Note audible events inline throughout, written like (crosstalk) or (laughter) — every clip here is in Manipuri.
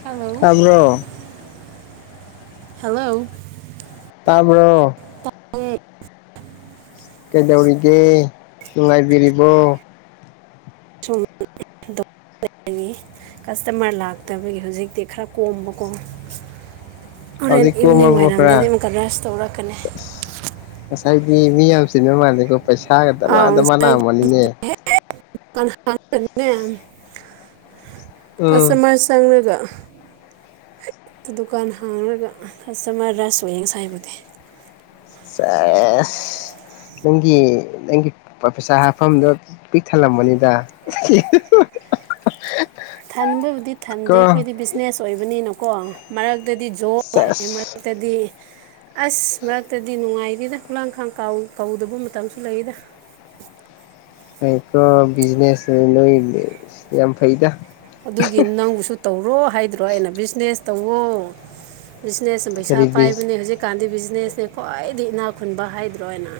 ꯍꯜꯂꯣ ꯀ꯭ꯔꯣ ꯍꯜꯂꯣ ꯇꯥꯕ꯭ꯔꯣ ꯀꯩꯗꯧꯔꯤꯒꯦ ꯅꯨꯡꯉꯥꯏꯕꯤꯔꯤꯕꯣ ꯑꯗꯨ ꯀꯁꯇꯃꯔ ꯂꯥꯛꯇꯕꯒꯤ ꯍꯧꯖꯤꯛꯇꯤ ꯈꯔ ꯀꯣꯝꯕꯀꯣ ꯑꯣꯔ ꯍꯧꯖꯤꯛ ꯏꯚꯅꯤꯡꯒ ꯀꯣꯝꯃꯕꯣ ꯃꯥꯏꯔꯗꯗꯤ ꯈꯔ ꯍꯨ ꯀꯔ ꯔꯦꯁ ꯇꯧꯔꯀꯅꯤ ꯍꯥꯏꯗꯤ ꯃꯤ ꯌꯥꯝ ꯆꯅ ꯃꯥꯥꯟꯂꯀꯣ ꯄꯩꯁꯥꯒꯗ ꯃꯥꯗ ꯃꯥ ꯂꯑꯃꯅꯤꯅꯦ ꯗꯨ ꯍꯅꯦ ꯀꯁꯇꯃꯔ ꯆꯪꯉꯒ ꯎ ꯑ ꯗꯨꯀꯥꯟ ꯍꯥꯡꯔꯒ ꯀꯁꯇꯃꯔ ꯔꯁ ꯑꯣꯏꯌꯦ ꯉꯁꯥꯏꯕꯨꯗꯤ ꯁꯦꯁ ꯅꯪꯒꯤ ꯅꯪꯒꯤ ꯄꯩꯁꯥ ꯍꯥꯞꯐꯝꯗꯣ ꯄꯤꯛ ꯊꯜꯂꯝꯕꯅꯤꯗ ꯊꯟꯕꯕꯨꯗꯤ ꯊꯟꯗꯦ ꯑꯩꯈꯣꯏꯗꯤ ꯕꯤꯖꯤꯅꯦꯁ ꯑꯣꯏꯕꯅꯤꯅꯀꯣ ꯃꯔꯛ ꯑꯗꯨꯗꯤ ꯖꯣ ꯍꯥꯏ ꯃꯔ ꯁꯦꯁ ꯃꯇꯗꯤ ꯑꯁ ꯃꯔꯛꯇꯗꯤ ꯅꯨꯡꯉꯥꯏꯔꯤꯗ ꯍꯂꯥꯡꯈꯥꯡꯥꯎ ꯀꯧꯗꯕ ꯃꯇꯝꯁꯨ ꯂꯩꯗ ꯑꯩꯣ ꯕꯤꯖꯤꯅꯦꯁ ꯅꯣꯏ ꯌꯥꯝ ꯐꯩꯗ ꯑꯗꯨꯒꯤ ꯅꯪꯕꯨꯁꯨ ꯇꯧꯔꯣ ꯍꯥꯏꯗ꯭ꯔꯣ ꯑꯩꯅ ꯕꯤꯖꯤꯅꯦꯁ ꯇꯧꯋꯣ ꯕꯤꯖꯤꯅꯦꯁ ꯄꯩꯁꯥ ꯀꯔꯤ ꯕꯤꯖ ꯄꯥꯏꯕꯅꯦ ꯍꯧꯖꯤꯛꯀꯥꯟꯗꯤ ꯕꯤ ꯕꯤꯖꯤꯅꯦꯁꯅꯦ ꯈ꯭ꯋꯥꯏꯗꯒꯤ ꯏꯅꯥ ꯈꯨꯟꯕ ꯍꯥꯏꯗ꯭ꯔꯣꯅ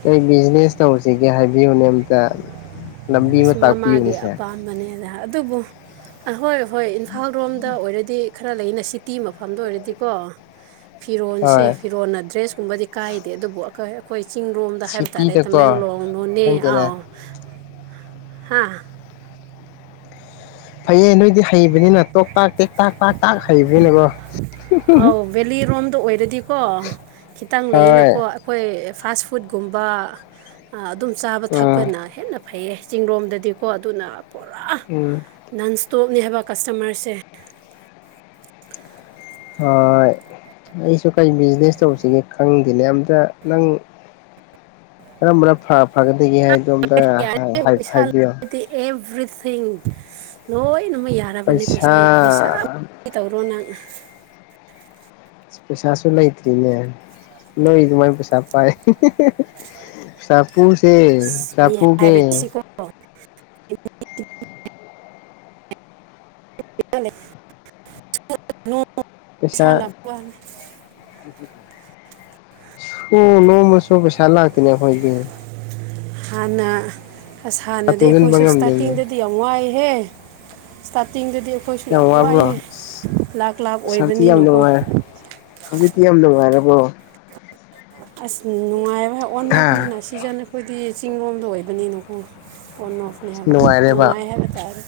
ꯀꯔꯤ ꯕꯤꯖꯤꯅꯦꯁ ꯇꯧꯁꯤꯒꯦ ꯍꯥꯏꯕꯤꯌꯨꯅꯦ ꯑꯝꯇ ꯂꯝꯕꯤ ꯑꯃ ꯑꯁ ꯃꯥ ꯃꯥꯒꯤ ꯇꯥꯛꯄꯤꯌꯨꯅꯦꯁꯦ ꯑꯄꯥꯝꯕꯅꯦꯗ ꯑꯗꯨꯕꯨꯍꯣꯏ ꯍꯣꯏ ꯏꯝꯐꯥꯜ ꯔꯣꯝꯗ ꯑꯣꯏꯔꯗꯤ ꯇꯤ ꯈꯔ ꯂꯩꯅ ꯁꯤꯇꯤ ꯃꯐꯝꯗ ꯑꯣꯏꯔꯗꯤꯀꯣ ꯐꯤꯔꯣꯁꯦ ꯍꯣꯏ ꯐꯤꯔꯣꯅ ꯗ꯭ꯔꯦꯁ ꯨꯝꯕꯗꯤ ꯀꯥꯏꯗꯦ ꯑꯗꯨꯕꯨ ꯑꯩꯈꯣꯏ ꯑꯩꯈꯣꯏ ꯆꯤꯡ ꯂꯣꯝꯗ ꯍꯥꯏꯕ ꯇꯥꯔꯦ ꯁꯤꯇꯤꯗꯀꯣ ꯇꯃꯦꯡꯂꯣꯡ ꯅꯣꯅꯦ ꯈꯪꯗꯦꯅꯦ ꯑꯥꯎ ꯍꯥꯥ ꯐꯩꯌꯦ ꯅꯣꯏꯗꯤ ꯍꯩꯕꯅꯤꯅ ꯇꯣꯛ ꯇꯥꯛ ꯇꯦꯛ ꯇꯥꯛ ꯇꯥꯛ ꯇꯥꯛ ꯍꯩꯕꯅꯤꯅꯦꯀꯣ ꯑꯧ ꯚꯦꯂꯤꯔꯣꯝꯗ ꯑꯣꯏꯔꯗꯤꯀꯣ ꯈꯤꯇꯪ ꯍꯣꯏ ꯂꯩꯌꯦꯅꯀꯣ ꯑꯩꯈꯣꯏ ꯐꯥꯁ ꯐꯨꯗꯀꯨꯝꯕ ꯑꯗꯨꯝ ꯆꯥꯕ ꯎꯝ ꯊꯛꯄꯅ ꯍꯦꯟꯅ ꯐꯩꯌꯦ ꯆꯤꯡꯡꯂꯣꯝꯗꯗꯤꯀꯣ ꯑꯗꯨꯅ ꯄꯨꯔꯥ ꯎꯝ ꯅꯟꯁ ꯇꯣꯞꯅꯦ ꯍꯥꯏꯕ ꯀꯁꯇꯃꯔꯁꯦ ꯑ ꯑꯩꯁꯨ ꯀꯔꯤ ꯕꯤꯖꯤꯅꯦꯁ ꯇꯧꯁꯤꯒꯦ ꯈꯪꯗꯦꯅꯦ ꯑꯝꯇ ꯅꯪ ꯀꯔꯝꯕ ꯐꯒꯗꯒꯦ ꯍꯥꯏꯗ ꯑꯝꯇ ꯍꯥꯏꯕꯤꯌꯣ ꯊꯦꯡ ꯂꯣꯏꯅꯃꯛ ꯌꯥꯔꯕꯅꯦ ꯄꯩꯁꯥ ꯄꯩꯁꯥ ꯇꯧꯔꯣ ꯅꯪ ꯄꯩꯁꯥꯁꯨ ꯂꯩꯇ꯭ꯔꯤꯅꯦ ꯅꯣꯏ ꯑꯗꯨꯃꯥꯏ ꯄꯩꯁꯥ ꯄꯥꯏ ꯑꯁ ꯆꯄꯨꯁꯦ ꯃꯤ ꯆꯄꯨ ꯀꯦ ꯍꯥꯏꯕꯁꯤꯀꯣ (inaudible) (inaudible) ꯄꯩꯁꯥ ꯂꯥꯛꯄ ꯋꯥꯅꯤ ꯁꯣ ꯂꯣꯡꯃ ꯁꯣꯕꯁꯂ ꯂꯥꯛꯇꯅꯦ ꯑꯩꯈꯣꯏꯗꯤ ꯍꯥꯟꯅ ꯑꯁ ꯄꯩꯁꯥ ꯍꯥꯟꯅꯗꯤ ꯇꯨꯡꯁꯤꯟꯕ ꯑꯩꯈꯣꯏꯁꯨ ꯉꯝꯗꯦꯅꯦ ꯏꯁꯇꯥꯔꯇꯤꯡꯗꯗꯤ ꯌꯥꯝ ꯋꯥꯏ ꯍꯦ ꯏꯁꯇꯥꯇꯤꯡꯗꯨꯗꯤ ꯑꯩꯈꯣꯏꯁꯨ ꯌꯥꯝ ꯋꯥꯕ꯭ꯔꯣ ꯋꯥꯏꯑꯦ ꯑꯁ ꯂꯥ ꯂꯥꯞ ꯍꯧꯖꯤꯛꯇꯤ ꯌꯥꯝ ꯑꯣꯏꯕꯅꯤꯅꯀꯣ ꯅꯨꯡꯉꯥꯏꯔꯦ ꯍꯧꯖꯤꯛꯇꯤ ꯌꯥꯝ ꯅꯨꯡꯉꯥꯏꯔꯕꯣ ꯑꯁ ꯅꯨꯡꯉꯥꯏꯕ ꯑꯣꯟ ꯍꯥ ꯍꯐꯅꯤꯅ ꯁꯤꯖꯟꯅ ꯑꯩꯈꯣꯏꯗꯤ ꯆꯤꯡꯂꯣꯝꯗ ꯑꯣꯏꯕꯅꯤꯅꯀꯣ ꯑꯣ ꯅꯅꯦ ꯍꯥꯏꯕ ꯅꯨꯡꯉꯥꯏ ꯍꯥꯏꯕ ꯇꯥꯏꯔꯦ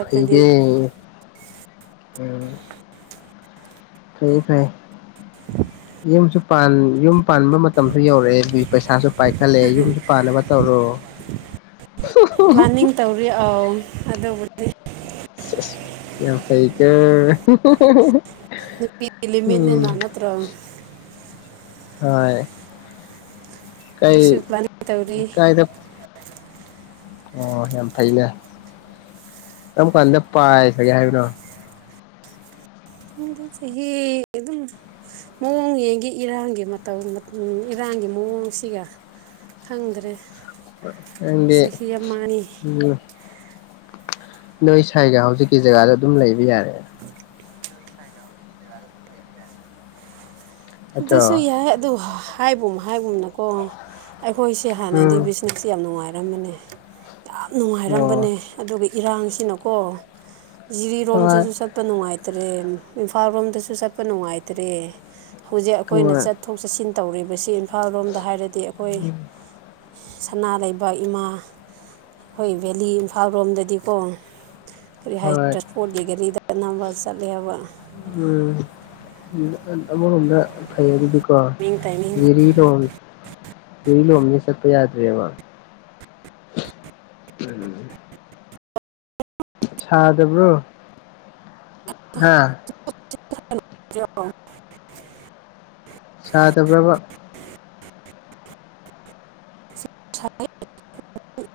ꯐꯩꯗ ꯎ ꯐ ꯐꯩ ꯌꯨꯝꯁꯨ ꯌꯨꯝ ꯄꯥꯟꯕ ꯃꯇꯝꯁꯨ ꯌꯧꯔꯛꯑꯦ ꯄꯩꯁꯥꯁꯨ ꯄꯥꯏꯈꯠꯂꯦ ꯌꯨꯝꯁꯨ ꯄꯥꯅꯕ ꯇꯧꯔꯣ ꯄ꯭ꯂꯥꯟꯅꯤꯡ ꯇꯧꯔꯤ ꯑ ꯑꯗꯨꯕꯨꯗꯤ ꯌꯥꯝ ꯐꯩ ꯀꯦ ꯅꯨꯄꯤ ꯂꯤꯃꯤꯠꯅꯦꯅ ꯅꯠꯇ꯭ꯔꯣ ꯍꯣꯏ ꯀꯥꯏ ꯑꯗꯨꯁꯨ ꯄ꯭ꯂꯥꯅꯤꯡ ꯇꯧꯔꯤ ꯀꯥꯏꯗ ꯑꯣ ꯌꯥꯝ ꯐꯩꯅꯦ ꯀꯔꯝ ꯀꯥꯟꯗ ꯄꯥꯏꯈꯒꯦ ꯍꯥꯏꯕꯅꯣ ꯗ ꯆꯍꯤ ꯑꯗꯨꯝ ꯃꯑꯣꯡ ꯌꯦꯡꯒꯤ ꯏꯔꯥꯡꯒꯤ ꯃꯇꯧ ꯏꯔꯥꯡ ꯃꯑꯣꯡꯁꯤꯒ ꯈꯪꯗ꯭ꯔꯦ ꯑꯦꯗꯤ ꯆꯍꯤ ꯑꯃ ꯑꯅꯤ ꯎꯝ ꯅꯣꯏ ꯁꯥꯏꯒ ꯍꯧꯖꯤꯛꯀꯤ ꯖꯒꯥꯗ ꯑꯗꯨꯝ ꯂꯩꯕ ꯌꯥꯔꯦ ꯑꯗꯨꯁꯨ ꯅꯠꯇ꯭ꯔꯣ ꯌꯥꯏ ꯑꯗꯨ ꯍꯥꯏꯕꯨꯝ ꯍꯥꯏꯕꯨꯝꯅꯀꯣ ꯑꯩꯈꯣꯏꯁꯦ ꯍꯥꯟꯅꯗꯤ ꯎꯝ ꯕꯤꯖꯤꯅꯦꯁꯁ ꯌꯥꯝ ꯅꯨꯡꯉꯥꯏꯔꯝꯕꯅꯦ ꯌꯥꯝ ꯑꯣ ꯅꯨꯡꯉꯥꯏꯔꯝꯕꯅꯦ ꯑꯗꯨꯒ ꯏꯔꯥꯡꯁꯤꯅꯀꯣ ꯍꯣꯏ ꯖꯤꯔꯤꯔꯣꯝꯗꯁꯨ ꯆꯠꯄ ꯅꯨꯡꯉꯥꯏꯇꯦ ꯇ꯭ꯔꯦ ꯏꯝꯐꯥꯜ ꯔꯣꯝꯗꯁꯨ ꯆꯠꯄ ꯅꯨꯡꯉꯥꯏꯇ꯭ꯔꯦ ꯍꯧꯖꯤꯛ ꯑꯩꯈꯣꯏꯅ ꯍꯣꯏ ꯆꯠꯊꯣꯛ ꯆꯠꯁꯤꯟ ꯇꯧꯔꯤꯕꯁꯤ ꯏꯝꯐꯥꯜ ꯔꯣꯝꯗ ꯍꯥꯏꯔꯗꯤ ꯑꯩꯈꯣꯏ ꯎꯝ ꯁꯅꯥ ꯂꯩꯕꯥꯛ ꯏꯃꯥ ꯑꯩꯈꯣꯏ ꯚꯦꯂꯤ ꯏꯝꯐꯥꯜ ꯔꯣꯝꯗꯗꯤꯀꯣ ꯀꯔꯤ ꯍꯣꯏ ꯍꯥꯏꯁꯤꯔ ꯏꯁꯄꯣꯔꯠꯒꯤ ꯒꯥꯔꯤꯗ ꯆꯅꯕ ꯆꯠꯂꯦꯕ ꯎꯝ ꯑꯃꯣꯝꯗ ꯐꯩ ꯑꯗꯨ ꯇꯥꯏꯃꯤꯡ ꯇꯥꯏꯃꯤꯡ ꯔꯤꯔꯣ ꯂꯩ ꯂꯣꯅꯤꯁꯠꯇ ꯌꯥꯗ꯭ꯔꯦ ꯃꯥ ꯎꯝ ꯁꯗꯕ꯭ꯔꯣ ꯍꯥ (unintelligible) ꯁꯥꯗꯕ꯭ꯔꯕ (unintelligible)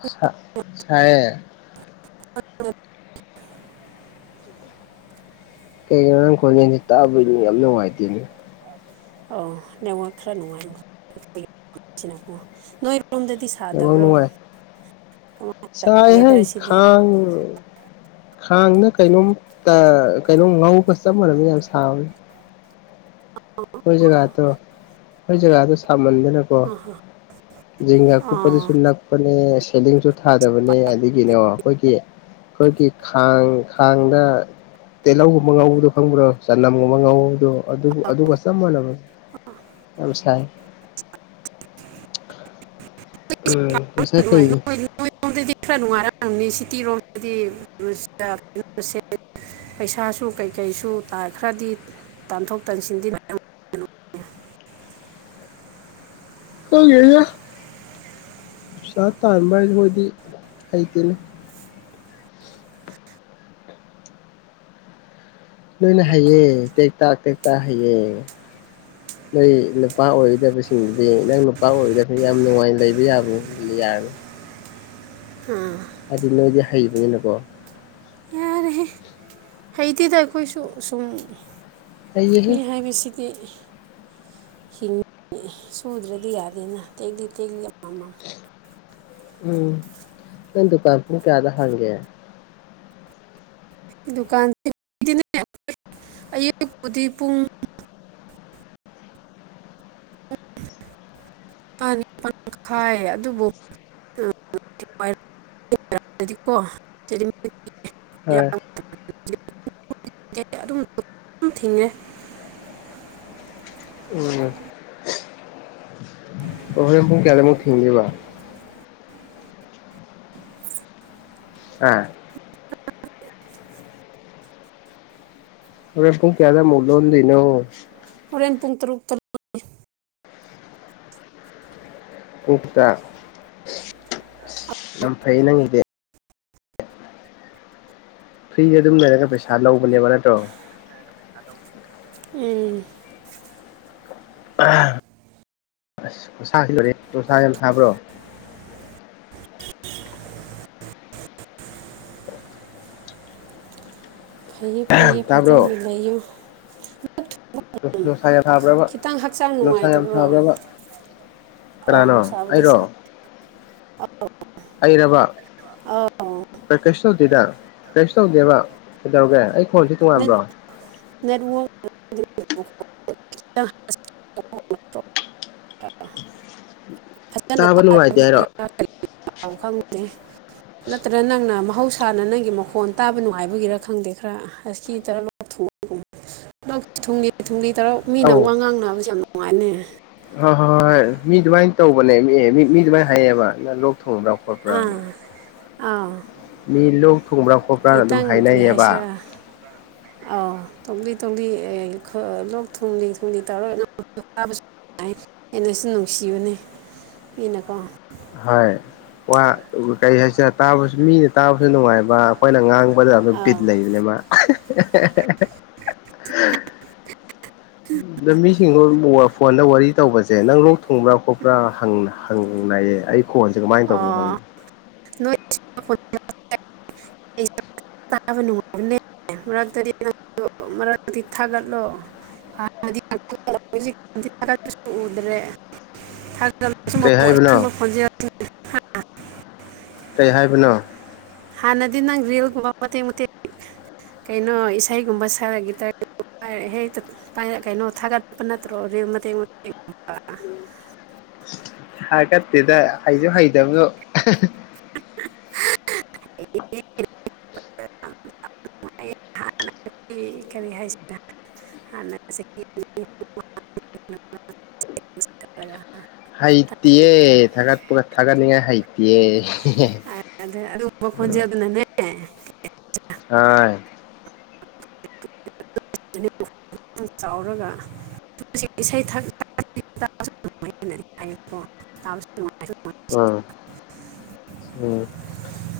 ꯁꯥ ꯁꯥꯏꯌꯦ ꯑ ꯀꯩꯀꯩ ꯉꯔꯥꯡ ꯈꯣꯂ ꯇꯥꯕ ꯌꯥꯝ ꯅꯨꯡꯉꯥꯏꯇꯦꯅꯦ ꯑꯥꯎ ꯂꯦꯎ ꯈꯔ ꯅꯉ ꯅꯣꯏ ꯑꯦꯕ ꯅꯅꯨꯡꯉꯥꯏ ꯀꯃꯥꯏ ꯆꯥꯏ ꯍꯩ ꯋꯦꯗꯔꯁꯤꯗꯤ ꯈꯪ ꯈꯥꯡꯅ ꯀꯩꯅꯣꯝ ꯀꯩꯅꯣꯝ ꯉꯒ ꯆꯞ ꯃꯥꯟꯅꯕꯅꯤ ꯌꯥꯝ ꯁꯥꯕꯅꯤ ꯑꯣ ꯒꯥꯣ ꯑꯣ ꯒꯣ ꯁ ꯃꯗꯦ ꯅ ꯀꯣ ꯤꯒꯥꯥ ꯀꯨ ꯄꯁꯨ ꯑꯥ ꯁꯦꯁꯨ ꯊꯥꯗꯕꯅꯦ ꯑꯗꯒꯤꯅꯦ ꯑꯩꯈꯣꯏꯒꯤ ꯑꯩꯈꯣꯏꯒꯤ ꯈꯥꯡ ꯊꯥꯡꯗ ꯇꯤꯍꯧꯒꯨꯝꯕ ꯉꯧꯕꯗꯣ ꯐꯪꯕ꯭ꯔꯣ ꯆꯅꯝꯒꯨꯝꯕ ꯉꯧꯕꯗꯣ ꯃꯅꯕ ꯑ ꯁꯥꯏ ꯎꯝ ꯃꯁꯥꯏ ꯀꯩ ꯑꯪꯅꯤ ꯁꯤꯇꯤꯔꯣꯝꯗꯗꯤ ꯀꯩꯅꯣꯁꯦ ꯄꯩꯁꯥꯁꯨ ꯀꯩꯀꯩꯁꯨ ꯇꯥꯈ꯭ꯔꯗꯤ ꯇꯥꯟꯊꯣꯛ ꯇꯥꯟꯁꯤꯟꯗꯤ (unintelligible) ꯈꯪꯗꯦꯗꯥ ꯁꯥꯇꯔ ꯃꯍꯔꯦ ꯃꯣꯗꯤ ꯍꯥꯏꯇꯅꯦ ꯂꯣꯏꯅ ꯍꯩꯌꯦ ꯇꯦꯛꯇꯥꯛ ꯇꯦꯛꯇꯥꯛ ꯍꯩꯌꯦ ꯅꯣꯏ ꯅꯨꯄꯥ ꯑꯣꯏꯒꯣꯏꯗꯕꯁꯤꯡꯗꯨꯗꯤ ꯅꯪ ꯅꯨꯄꯥ ꯑꯣꯏꯒꯗꯕꯁꯤꯡ ꯌꯥꯝ ꯅꯨꯡꯉꯥꯏꯅ ꯂꯩꯕ ꯌꯥꯕ ꯌꯥꯔꯦ ꯑꯥ ꯑꯗꯨꯗꯤ ꯅ ꯑꯣꯏꯗꯤ ꯍꯩꯕꯅꯤꯅꯨꯀꯣ ꯌꯥꯔꯦꯍꯦ (unintelligible) ꯍꯩꯇꯦꯗ ꯑꯩꯈꯣꯏꯁꯨ ꯁꯨꯝ ꯍꯩꯌꯦꯍꯦ ꯃꯤ ꯍꯥꯏꯕꯁꯤꯗꯤ ꯍꯤꯡꯉꯤ ꯁꯨꯗ꯭ꯔꯗꯤ ꯌꯥꯗꯦꯅ ꯇꯦꯛꯂꯤ ꯇꯦꯛꯂꯤ ꯑꯃꯃ ꯎꯝ ꯅ ꯗꯨꯀꯥꯟ ꯐ ꯀꯌꯥꯗ ꯍꯥꯡꯒꯦ ꯗꯨꯀꯥꯟꯁꯤ ꯑꯌꯨꯄꯨꯗꯤ ꯄꯨꯡ (unintelligible) ꯅꯤ ꯄ ꯈꯥꯏ ꯑꯗꯨꯕꯨ ꯗꯤ ꯀꯣ ꯑꯗꯨꯝ ꯍꯣꯏ ꯑꯗꯨꯝ ꯊꯤꯡꯉꯦ (unintelligible) ꯎꯝ ꯑꯣ ꯍꫭꯡ ꯄꯨꯡ ꯀꯌꯥꯗ ꯃꯛ ꯊꯤꯡꯗꯨꯏꯕ (inaudible) ꯑꯥ ꯍꫭꯔ‌ꯦꯟ ꯄꯨꯡ ꯀꯌꯥꯗ ꯃꯨꯛ ꯂꫭꯟꯗꫭꯏꯅꫭ ꯍꯣꯔꯦꯟ (unintelligible) ꯎꯛꯇ ꯌꯥꯝ ꯐꯩ ꯅꯪꯒꯤꯗꯤ ꯐ꯭ꯔꯤꯗ ꯑꯗꯨꯝ ꯂꯩꯔꯒ ꯄꯩꯁꯥ ꯂꯧꯕꯅꯦꯕ ꯅꯠꯇ꯭ꯔꯣ ꯎꯝ ꯑꯁ ꯈꯨꯁꯁꯤ ꯂꫭꯏꯔ‌ꯦ ꯅꯨꯡꯁꯥ ꯌꯥꯝ ꯁꯥꯕ꯭ꯔꯣ ꯐꯩꯌꯦ ꯐꯩꯌꯦ ꯇꯥꯕ꯭ꯔꯣ ꯐꯖꯅ ꯂꯩꯌꯨ ꯅꯨꯡꯁꯥ ꯌꯥꯝ ꯁꯥꯕ꯭ꯔꯕ ꯈꯤꯇꯪ ꯍꯛꯆꯥꯡ ꯅꯨꯡꯁꯥ ꯌꯥꯝ ꯅꯨꯡꯉꯥꯏꯇꯕ꯭ꯔꯣ ꯁꯥꯕ꯭ꯔꯕ ꯀꯅꯅꯣ ꯑꯩꯔꫭ ꯑ (unintelligible) ꯑꯩꯔꯔꯕ ꯀꯩ ꯇꯧꯗꯦꯗ ꯀꯩꯁꯨ ꯇꯧꯗꯦꯕ ꯀꯩꯗꯧꯔꯒꯦ ꯑꯩ ꯈꯣꯟꯁꯦ ꯅ ꯇꯣꯉꯥꯟꯕ꯭ꯔꯣ ꯅ (unintelligible) (unintelligible) ꯐꯖꯅ ꯇꯥ ꯇꯥꯕ ꯅꯨꯡꯉꯥꯏꯇꯦ ꯈꯪꯦ ꯍꯥꯏꯔꯣ (unintelligible) (inaudible) ꯅꯠꯇ꯭ꯔ ꯅꯪꯅ ꯃꯍꯧꯁꯥꯅ ꯅꯪꯒꯤ ꯃꯈꯣꯟ ꯇꯥꯕ ꯅꯨꯡꯉꯥꯏꯕꯒꯤꯔ ꯈꯪꯗꯦ ꯈꯔ ꯑꯁꯀꯤ ꯇꯔꯊ, (unintelligible) ꯂꫭꯛ ꯊꯨꯡꯂꯤ ꯊꯨꯡꯂꯤ ꯇꯔ ꯃꯤꯅ ꯑꯧ ꯋꯥ ꯉꯥꯡ ꯅꯕꯁꯦ ꯌꯥꯝ ꯅꯨꯡꯉꯥꯏꯕꯅꯦ ꯍꯣꯏ ꯍꯣꯏ ꯍꯣꯏ ꯍꯣꯏ ꯃꯤ ꯑꯗꯨꯃꯥꯏꯅ ꯇꯧꯕꯅꯦ ꯃꯤ ꯑꯗꯨꯃꯥꯏꯅ ꯍꯥꯏꯌꯦꯕꯥ ꯂꫭꯛ ꯊꯨꯡ ꯈꫭꯠꯄꯔꯥꯅꯥ ꯑꯥ ꯃꯤ ꯂꯣꯛ ꯊꯨꯡꯕ꯭ꯔꯥ ꯈꯣꯠꯄ꯭ꯔꯥꯅ ꯑꯗꯨꯝ ꯈꯤꯇꯪ ꯍꯥꯏꯅꯩꯑꯌꯦꯕ ꯑꯥꯎ ꯇꯣꯛꯂꯤ ꯇꯣꯛꯂꯤ ꯂꯣꯛ ꯊꯨꯡꯂꯤ ꯊꯨꯡꯂꯤ ꯇꯧꯔꯣꯏ (unintelligible) ꯑꯩꯅꯁꯨ ꯅꯨꯡꯁꯤꯕꯨꯅꯦ ꯑꯩꯅꯀꯣ ꯍꫭꯏ ꯋꯥ ꯀꯩꯍꯥꯏꯁꯤꯔꯥ ꯇꯕꯁꯨ ꯃꯤꯅ ꯇꯥꯕꯁꯨ ꯅꯨꯡꯉꯥꯏꯕ ꯑꯩꯈꯣꯏꯅ ꯉꯥꯡꯕꯗ ꯑꯗꯨꯝ ꯕꯤꯠ ꯑꯧ ꯂꯩꯕꯅꯦꯕ (unintelligible) ꯑꯗꫭ ꯃꯤꯁꯤꯡꯗꯣ ꯐꯣꯟꯅ ꯋꯥꯔꯤ ꯇꯧꯕꯁꯦ ꯅꯪ ꯂꯣꯛ ꯊꯨꯡꯕ꯭ꯔꯥ ꯈꯣꯠꯄ꯭ꯔꯥ ꯍꯪꯅꯏꯌꯦ ꯑꯩ ꯈꫭꯟꯁꯦ ꯀꯃꯥꯏꯅ ꯇꯧꯕꯅꯣ ꯑꯣ ꯈꯪꯗ‌ꯦ ꯅꯣꯏ (inaudible) ꯇꯥꯕꯉ (unintelligible) ꯑꯃꯥꯔꯛꯇꯤ ꯊꯥꯒꯠꯂꯣ ꯍꯥꯟ ꯎꯗ꯭ꯔꯦ (unintelligible) (inaudible) ꯀꯩ ꯍꯥꯏꯕꯅꯣ ꯨꯝꯕ ꯈꯣꯟꯖꯦꯜ (unintelligible) ꯀꯩ ꯍꯥꯏꯕꯅꯣ ꯍꯥꯟꯅꯗꯤ ꯅꯪ ꯔꯤꯜꯒꯨꯝꯕ ꯃꯇꯦꯛ ꯃꯇꯦꯛ ꯀꯩꯅꯣ ꯏꯁꯩꯒꯨꯝꯕ ꯁꯔꯈꯤ ꯇꯔ (unintelligible) ꯔ ꯍꯦꯛꯇ ꯄꯥꯏꯔꯛ ꯀꯩꯅꯣ ꯊꯥꯒꯠꯄ ꯅꯠꯇ꯭ꯔꯣ ꯃꯇꯦꯡ ꯃꯇ (unintelligible) (inaudible) ꯊꯒꯠꯇꯦꯗ ꯍꯩꯁꯨ ꯍꯩꯇꯕꯗꯨ ꯑꯦ (unintelligible) ꯍꯥꯟꯅꯀꯤ ꯀꯔꯤ ꯍꯥꯏꯁꯤꯅ ꯍꯥꯟꯅ ꯆꯍꯤ (unintelligible) ꯂꯒ ꯍꯩꯏꯇꯤꯌ‌ꯦ ꯊꯒꯠ ꯄꯒ ꯊꯒꯠ ꯅꯤꯡꯉ‌‌ꯦ ꯍꯩꯏ ꯌꯦ ꯑꯗꯣ ꯑꯗꯨꯒꯨꯝꯕ ꯈꯣꯟꯖꯦꯜꯗꯨꯅꯅꯦ ꯑ ꯆꯥꯎꯔꯒ ꯏꯁꯩ (unintelligible) (unintelligible) ꯅꯨꯡꯉꯥꯏ ꯎꯝ ꯎꯝ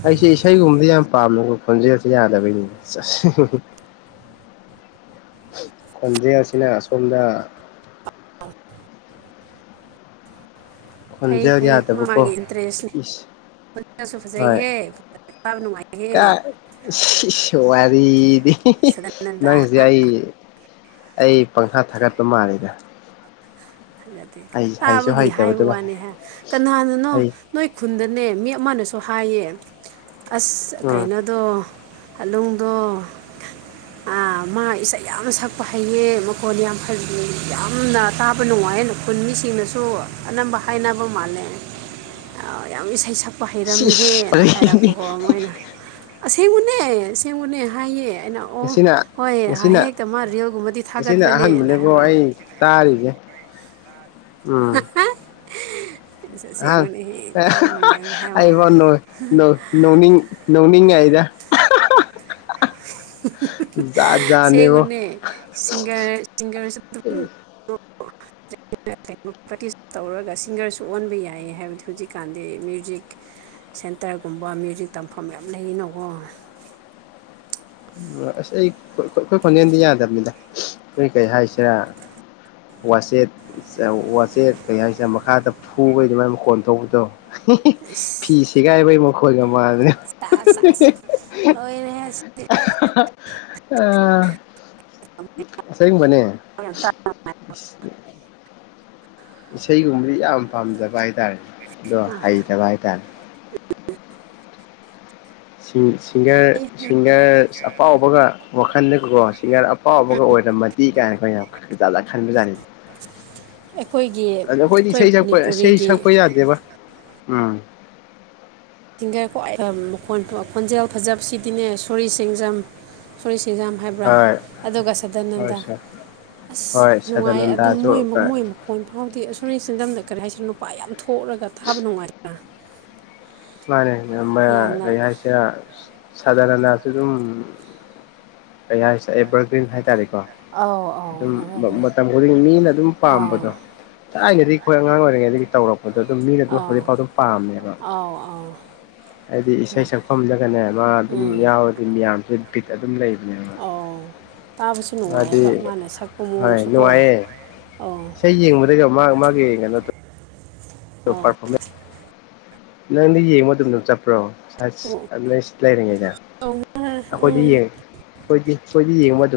ꯑꯩꯁꯦ ꯏꯁꯩꯒꯨꯝꯕꯗꯤ ꯌꯥꯝ ꯄꯥꯝꯃꯦ ꯈꯣꯟꯖꯦꯜꯁꯨ ꯌꯥꯗꯕꯩꯅꯤ ꯆꯦꯆ ꯈꯣꯟꯖꯦꯜꯁꯤꯅ ꯑ ꯁꯣꯝꯗ ꯑꯟꯑꯣꯗꯤꯕꯜ ꯈꯣꯟꯖꯦꯜ ꯐꯩ ꯃꯥ ꯌꯥꯗꯕꯀꯣ ꯃꯥꯒꯤ ꯏꯟꯇꯔꯦꯁꯅꯤ ꯏꯁ ꯈꯣꯟꯖꯦꯜꯁꯨ ꯍꯣꯏ ꯐꯖꯩꯍꯦ ꯇꯥꯕ ꯅꯨꯡꯉꯥꯏꯍꯦ ꯀꯥꯎ ꯏꯁ ꯏꯁ ꯋꯥ ꯗꯤ ꯁꯗꯥꯅꯟꯗ ꯅꯪꯁꯤ ꯑꯩꯏ ꯑꯩ ꯄꯪꯊꯥ ꯊꯥꯒꯠꯄ ꯃꯥꯜꯂꯤꯗ ꯑꯟꯑꯣꯗꯤꯕꯜ ꯗꯤ ꯑꯩ ꯍꯩꯁꯨ ꯇꯥꯕꯒꯤ ꯍꯥꯏꯕ ꯍꯩꯇꯕꯗꯨꯕꯨ ꯋꯥꯅꯤ ꯍꯥꯏ ꯀꯅꯥꯅꯅꯣ ꯑꯩ ꯅꯣꯏ ꯈꯨꯟꯗꯅꯦ ꯃꯤ ꯑꯃꯅ ꯁꯨ ꯍꯥꯏꯌꯦ ꯑꯁ ꯎꯝ ꯀꯩꯅꯣꯗꯣ ꯑꯂꯨꯡꯗꯣ ꯑ ꯃꯥ ꯏꯁꯩ ꯌꯥꯝꯅ ꯁꯛꯄ ꯍꯩꯌꯦ ꯃꯈꯣꯟꯅ ꯌꯥꯝ ꯐꯖꯅꯦ ꯌꯥꯝꯅ ꯇꯥꯕ ꯅꯨꯡꯉꯥꯏꯌꯦ ꯈꯨꯟ ꯃꯤꯁꯤꯡꯅꯁꯨ ꯑꯅꯝꯕ ꯍꯥꯏꯅꯕ ꯃꯥꯜꯂꯦ ꯌꯥꯝ ꯏꯁꯩ ꯁꯛ ꯄ ꯁꯤꯁ ꯍꯩꯔꯝꯃꯤꯍꯦꯅ ꯑꯗꯒꯤꯗꯤ ꯍꯥꯏꯔꯛꯄꯀꯣ ꯃꯣꯏꯅ ꯑꯁꯦꯡꯕꯅꯦ ꯑꯁꯦꯡꯕꯅꯦ ꯍꯥꯏꯌꯦ ꯑꯩꯅ ꯑꯣ ꯉꯁꯤꯅ ꯍꯣꯏ ꯉꯁꯤꯅ ꯍꯦꯛꯇ ꯃꯥ ꯔꯤꯌꯦꯜꯒꯨꯝꯕꯗꯤ ꯊꯥꯒꯠꯄꯅꯦꯅ ꯍꯥꯏꯕ ꯇꯥꯔꯤꯖꯦ ꯎꯝ ꯁꯦ ꯑꯁꯦꯡꯕꯅꯤ ꯑꯩꯉꯣꯟ ꯅꯣꯡ ꯅꯣꯡ ꯅꯣꯅꯤꯡ ꯅꯣꯛꯅꯤꯡꯉꯥꯏꯗ ꯖꯥꯠ ꯑꯟꯏꯟꯇꯦꯜꯂꯤꯖꯦꯕꯜ ꯖꯥꯠꯅꯦꯕꯣ ꯁꯦꯡꯕꯅꯦ ꯁꯤꯡꯒꯔ ꯁꯤꯡꯒꯔ ꯑꯟꯏꯟꯇꯦꯜꯂꯤꯖꯦꯕꯜ (inaudible) ꯄ꯭ꯔꯦꯛꯇꯤꯁ ꯇꯧꯔꯒ ꯁꯤꯡꯒꯔꯁꯨ ꯑꯣꯟꯕ ꯌꯥꯏꯌꯦ ꯍꯥꯏꯕꯗꯤ ꯍꯧꯖꯤꯛꯀꯥꯟꯗꯤ ꯃ꯭ꯌꯨꯖꯤꯛ ꯁꯦꯟꯇꯔꯒꯨꯝꯕ ꯃ꯭ꯌꯨꯖꯤꯛ ꯇꯝꯐꯝ ꯌꯥꯝ ꯂꯩꯔꯤꯅꯀꯣ ꯑꯟꯑꯣꯗꯤꯕꯜ ꯎ ꯑꯁ ꯑꯩ ꯑꯩꯈꯣꯏ ꯈꯣꯟꯖꯦꯟꯗꯤ ꯌꯥꯗꯕꯅꯤꯅ ꯅꯈꯣꯏ ꯀꯔꯤ ꯍꯥꯏꯁꯤꯔꯥ ꯋꯥꯆꯦꯠ ꯆ ꯋꯥꯆꯦꯠ ꯀꯩ ꯍꯥꯏꯁꯤꯔꯥ ꯃꯈꯥꯗ ꯐꯨꯕꯩ ꯑꯗꯨꯃꯥꯏꯅ ꯀꯣꯟꯊꯧꯕꯗꯣ ꯍꯤꯍꯤ ꯐꯤꯁꯤꯒꯥꯏꯕꯩ ꯃꯈꯣꯜꯒ ꯆꯥꯁ ꯆꯥꯁ ꯂꯣꯏꯔꯦꯍꯦ ꯑꯍꯍꯍꯍ ꯑ ꯑꯁꯦꯡꯕꯅꯦ ꯏꯁꯩꯒꯨꯝꯕꯗꯤ ꯌꯥꯝ ꯄꯥꯝꯖꯕ ꯍꯥꯏ ꯇꯔꯦ ꯑꯗꯣ ꯍꯩꯇꯕ ꯍꯥꯏꯇꯥꯔꯦ ꯁꯤ ꯁꯤꯡꯒꯔ ꯁꯤꯡꯒꯔ ꯁ ꯑꯐꯥꯎꯕꯒ ꯋꯥꯈꯜꯗꯒꯀꯣ ꯁꯤꯡꯒꯔ ꯑꯐꯥꯎꯕꯒ ꯑꯣꯏꯔꯝꯃꯗꯤ ꯀꯥꯏꯅꯀꯣ ꯌꯥꯝ ꯖꯥꯖꯥꯠ ꯈꯟꯕꯖꯥꯠꯅꯤꯗ ꯑꯩꯈꯣꯏꯒꯤ ꯑꯗ ꯑꯩꯈꯣꯏꯗꯤ ꯑꯩꯈꯣꯏ ꯏꯁꯩ ꯁꯛꯄ ꯏꯁꯩ ꯃꯅꯤꯄꯨꯔꯤꯒꯤ ꯁꯛꯄ ꯌꯥꯗꯦꯕ ꯎꯝ ꯁꯤꯡꯒꯔ ꯈ꯭ꯋꯥꯏ ꯈ ꯈꯣꯟꯖꯦꯜ ꯐ ꯈꯣꯟꯖꯦꯜ ꯐꯖꯕꯁꯤꯗꯤꯅꯦ ꯁꯣꯔꯤ ꯁꯦꯡꯖꯝ ꯁꯣꯔꯤ ꯁꯤꯖꯥꯝ ꯍꯥꯏꯕ꯭ꯔꯥ ꯍꯣꯏ ꯑꯗꯨꯒ ꯍꯣꯏ ꯁꯗꯥꯅꯟꯗ ꯁꯥꯔ ꯑꯁ ꯍꯣꯏ ꯅꯨꯡꯉꯥꯏꯌꯦ ꯑꯗꯨꯝ ꯁꯗꯥꯅꯟꯗꯁꯨ ꯃꯣꯏ ꯃ ꯃꯣꯏ ꯃꯈꯣꯟ ꯐꯥꯎꯗꯦ ꯑ ꯁꯣꯔꯤ ꯁꯦꯟꯖꯝ ꯅ ꯀꯔꯤ ꯍꯥꯏꯁꯔꯥ ꯅꯨ ꯄꯥ ꯌꯥꯝ ꯊꯣꯛꯑꯒ ꯊꯥꯕ ꯅꯨꯡꯉꯥꯏꯇ꯭ꯔꯥ ꯃꯥꯅꯦ ꯌꯥꯝꯅ ꯀꯔꯤ ꯍꯥꯏꯁꯤꯔꯥ ꯁꯥꯗꯅꯅ ꯁꯨ ꯑꯗꯨꯝ ꯀꯩ ꯍꯥꯏꯁꯦ ꯑꯦꯕꯔꯒ꯭ꯔꯤꯟ ꯍꯥꯏꯇꯥꯔꯦꯀꯣ ꯑꯧ ꯑꯗꯨꯝ ꯃ ꯑꯧ ꯃꯇꯝ ꯈꯨꯗꯤꯡ ꯃꯤꯅ ꯑꯗꯨꯝ ꯑꯥꯎ ꯄꯥꯝꯕꯗꯣ ꯊꯥꯏꯅꯗꯤ ꯑꯩꯈꯣꯏ ꯑꯉꯥꯡ ꯑꯣꯏꯔꯤꯉꯩꯗꯒꯤ ꯇꯧꯔꯛꯄꯗꯣ ꯑꯗꯨꯝ ꯃꯤꯅ ꯑꯗꯨꯝ ꯑꯥꯎ ꯍꯧꯖꯤꯛꯐꯥꯎ ꯑꯗꯨꯝ ꯄꯥꯝꯃꯦꯕ ꯑꯥꯎ ꯑꯥꯎ ꯑꯩꯗꯤ ꯏꯁꯩ ꯁꯛꯐꯝꯗꯒꯅꯦ ꯃꯥ ꯑꯗꯨꯝ ꯌꯥꯎꯔꯗꯤ ꯃꯌꯥꯝꯁꯦ ꯕꯤꯠ ꯑꯗꯨꯝ ꯂꯩꯕꯅꯦꯕ ꯑꯥꯎ ꯇꯥꯕꯁꯨ ꯃꯥꯗꯤ ꯅꯨꯡꯉꯥꯏꯌꯦꯕ ꯃꯥꯅ ꯁꯛꯄ ꯍꯣꯏ ꯃꯑꯣꯡꯁꯨꯀꯣ ꯅꯨꯡꯉꯥꯏꯌꯦ ꯑꯧ ꯏꯁꯩ ꯌꯦꯡꯕꯗꯒꯤ ꯃꯥ ꯃꯥꯒꯤ ꯀꯩꯅꯣ ꯇꯧ ꯑꯧ ꯄꯔꯐꯣꯔꯃꯦꯟꯁ ꯅꯪꯗꯤ ꯌꯦꯡꯕ ꯃꯇꯝꯗ ꯆꯠꯄ꯭ꯔꯣ ꯁ ꯂꯩꯔꯤꯉꯩꯗ ꯎꯝ ꯑꯩꯈꯣꯏꯗꯤꯣꯏꯗꯤ ꯁꯣꯏꯗꯤ ꯌꯦꯡꯕꯗ